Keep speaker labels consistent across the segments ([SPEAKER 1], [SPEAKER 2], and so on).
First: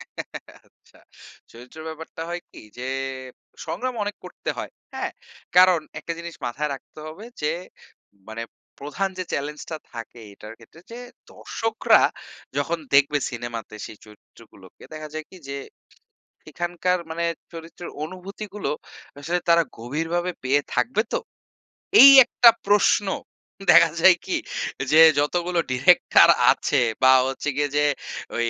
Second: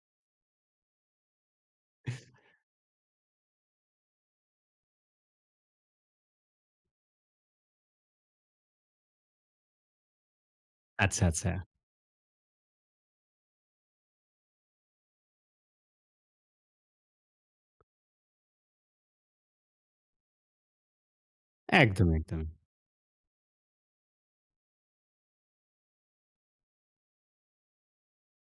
[SPEAKER 1] আচ্ছা। চরিত্রের ব্যাপারটা হয় কি? যে, সংগ্রাম অনেক করতে হয়, হ্যাঁ? কারণ একটা জিনিস মাথায় রাখতে হবে যে, মানে প্রধান যে চ্যালেঞ্জটা থাকে এটার ক্ষেত্রে যে,
[SPEAKER 2] আচ্ছা, আচ্ছা।
[SPEAKER 1] দর্শকরা যখন দেখবে সিনেমাতে সেই চরিত্রগুলোকে, দেখা যায় কি যে, সেখানকার মানে চরিত্রের অনুভূতিগুলো আসলে তারা গভীরভাবে পেয়ে থাকবে তো?
[SPEAKER 2] একদম,
[SPEAKER 1] এই
[SPEAKER 2] একদম।
[SPEAKER 1] একটা প্রশ্ন, দেখা যায় কি? যে, যতগুলো ডিরেক্টর আছে বা হচ্ছে গিয়ে যে ওই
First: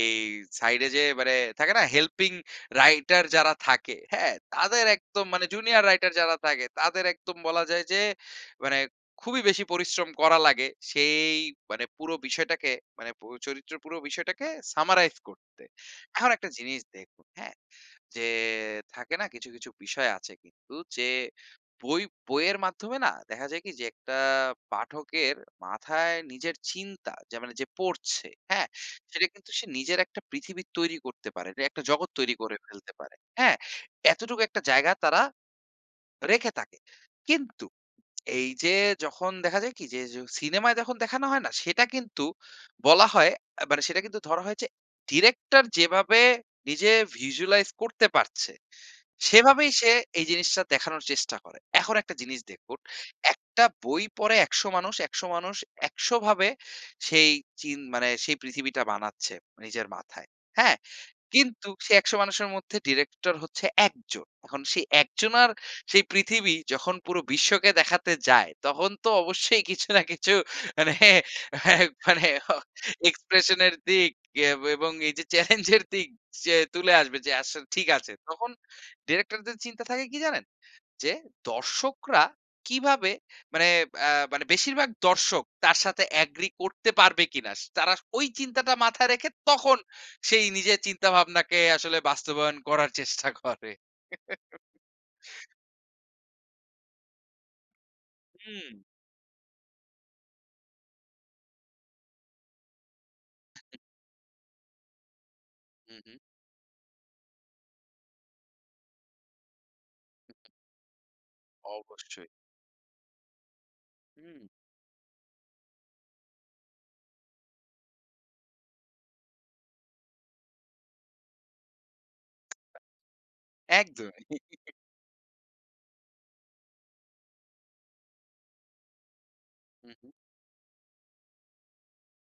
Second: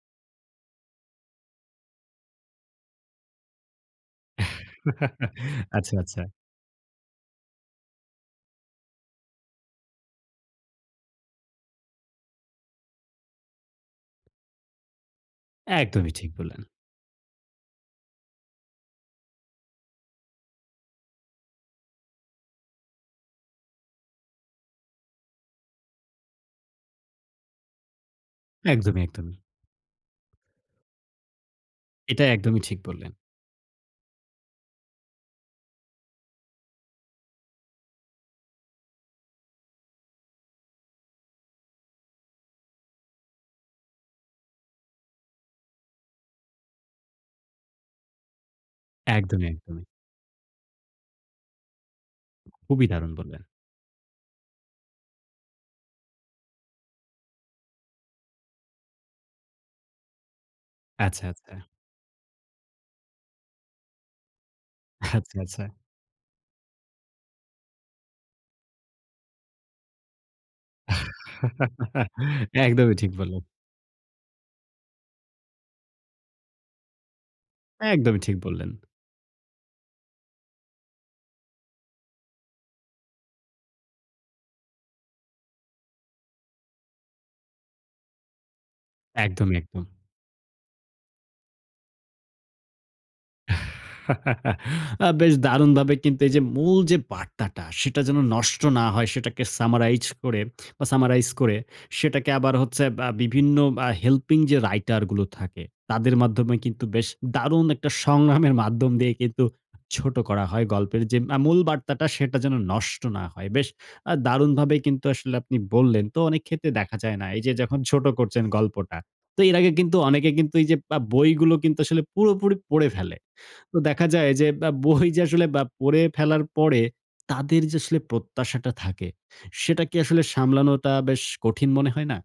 [SPEAKER 1] সাইড এ যে মানে, থাকে না হেল্পিং রাইটার যারা থাকে, হ্যাঁ? তাদের একদম মানে জুনিয়র
[SPEAKER 2] আচ্ছা,
[SPEAKER 1] রাইটার
[SPEAKER 2] আচ্ছা।
[SPEAKER 1] যারা থাকে, তাদের একদম বলা যায় যে মানে খুবই বেশি পরিশ্রম করা লাগে, সেই মানে পুরো বিষয়টাকে মানে পো চরিত্রের পুরো বিষয়টাকে সামারাইজ করতে।
[SPEAKER 2] একদমই ঠিক
[SPEAKER 1] এখন একটা
[SPEAKER 2] বললেন।
[SPEAKER 1] জিনিস দেখুন, হ্যাঁ? যে থাকে না কিছু, কিছু বিষয় আছে কিন্তু যে, বই বইয়ের মাধ্যমে না, দেখা যায় কি যে, একটা পাঠকের মাথায় নিজের চিন্তা, যে মানে যে পড়ছে, হ্যাঁ?
[SPEAKER 2] একদমই,
[SPEAKER 1] সেটা
[SPEAKER 2] একদমই।
[SPEAKER 1] কিন্তু সে নিজের একটা পৃথিবী তৈরি করতে পারে। একটা জগৎ
[SPEAKER 2] এটা,
[SPEAKER 1] তৈরি করে
[SPEAKER 2] একদমই ঠিক
[SPEAKER 1] ফেলতে
[SPEAKER 2] বললেন।
[SPEAKER 1] পারে, হ্যাঁ? এতটুকু একটা জায়গা তারা রেখে থাকে। কিন্তু, এই যে যখন দেখা যায় কি যে, য সিনেমায় যখন দেখানো হয় না? সেটা কিন্তু, বলা হয়, আ মানে সেটা কিন্তু ধরা হয় যে ডিরেক্টর যেভাবে নিজে ভিজুয়ালাইজ করতে পারছে,
[SPEAKER 2] একদমই,
[SPEAKER 1] সেভাবেই
[SPEAKER 2] একদমই।
[SPEAKER 1] সে এই জিনিসটা দেখানোর চেষ্টা করে। এখন একটা জিনিস দেখুন,
[SPEAKER 2] খুবই দারুণ বললেন।
[SPEAKER 1] একটা বই পড়ে ১০০ মানুষ, ১০০ মানুষ ১০০ ভাবে সেই চিন মানে, সেই পৃথিবীটা বানাচ্ছে নিজের মাথায়। হ্যাঁ?
[SPEAKER 2] আচ্ছা, আচ্ছা।
[SPEAKER 1] কিন্তু সেই ১০০ মানুষের মধ্যে ডিরেক্টর হচ্ছে ১ জন। এখন সেই ১
[SPEAKER 2] আচ্ছা,
[SPEAKER 1] জনার
[SPEAKER 2] আচ্ছা।
[SPEAKER 1] সেই পৃথিবী, যখন পুরো বিশ্বকে দেখাতে যায়, তখন তো অবশ্যই কিছু না কিছু মানে একবারে হ
[SPEAKER 2] একদমই ঠিক বললেন।
[SPEAKER 1] এক্সপ্রেশন এর দিক এ এবং এই যে চ্যালেঞ্জের দিক যে তুলে আসবে যে, আসলে ঠিক আছে।
[SPEAKER 2] একদমই ঠিক
[SPEAKER 1] তখন
[SPEAKER 2] বললেন।
[SPEAKER 1] ডিরেক্টরদের চিন্তা থাকে কি, জানেন? যে দর্শকরা কিভাবে মানে, ব্যা মানে বেশিরভাগ দর্শক, তার সাথে এগ্রি করতে পারবে কিনা? তারা ওই চিন্তাটা মাথায় রেখে,
[SPEAKER 2] একদমই,
[SPEAKER 1] তখন
[SPEAKER 2] একদম।
[SPEAKER 1] সেই নিজের চিন্তা-ভাবনাকে আসলে বাস্তবায়ন করার চেষ্টা করে।
[SPEAKER 2] আ বেশ দারুণভাবে কিন্তু, এই যে মূল যে বার্তাটা সেটা যেন নষ্ট
[SPEAKER 1] হুম।
[SPEAKER 2] না হয়, সেটাকে সামারাইজ করে বা সামারাইজ করে, সেটাকে আবার হচ্ছে বা বিভিন্ন বা হেল্পিং যে রাইটার গুলো থাকে,
[SPEAKER 1] হুম,
[SPEAKER 2] তাদের
[SPEAKER 1] হুম।
[SPEAKER 2] মাধ্যমে কিন্তু বেশ দারুণ একটা সংগ্রামের মাধ্যম দিয়ে কিন্তু, ছোট করা হয় গল্পের যে মা মূল বার্তাটা,
[SPEAKER 1] অবশ্যই।
[SPEAKER 2] সেটা যেন নষ্ট না হয়। বেশ আ
[SPEAKER 1] হুম।
[SPEAKER 2] দারুণভাবেই কিন্তু আসলে আপনি বললেন। তো অনেক ক্ষেত্রে দেখা যায় না? এই যে যখন ছোট করছেন গল্পটা। তো এর আগে কিন্তু, অনেকে কিন্তু এই যে বা বইগুলো কিন্তু আসলে পুরোপুরি পড়ে ফেলে। তো দেখা
[SPEAKER 1] একদমই।
[SPEAKER 2] যায় যে বা বই যে আসলে বা পড়ে ফেলার পরে, তাদের যে আসলে প্রত্যাশাটা থাকে, সেটা
[SPEAKER 1] হু,
[SPEAKER 2] কি
[SPEAKER 1] হু।
[SPEAKER 2] আসলে সামলানোটা বেশ কঠিন মনে হয় না?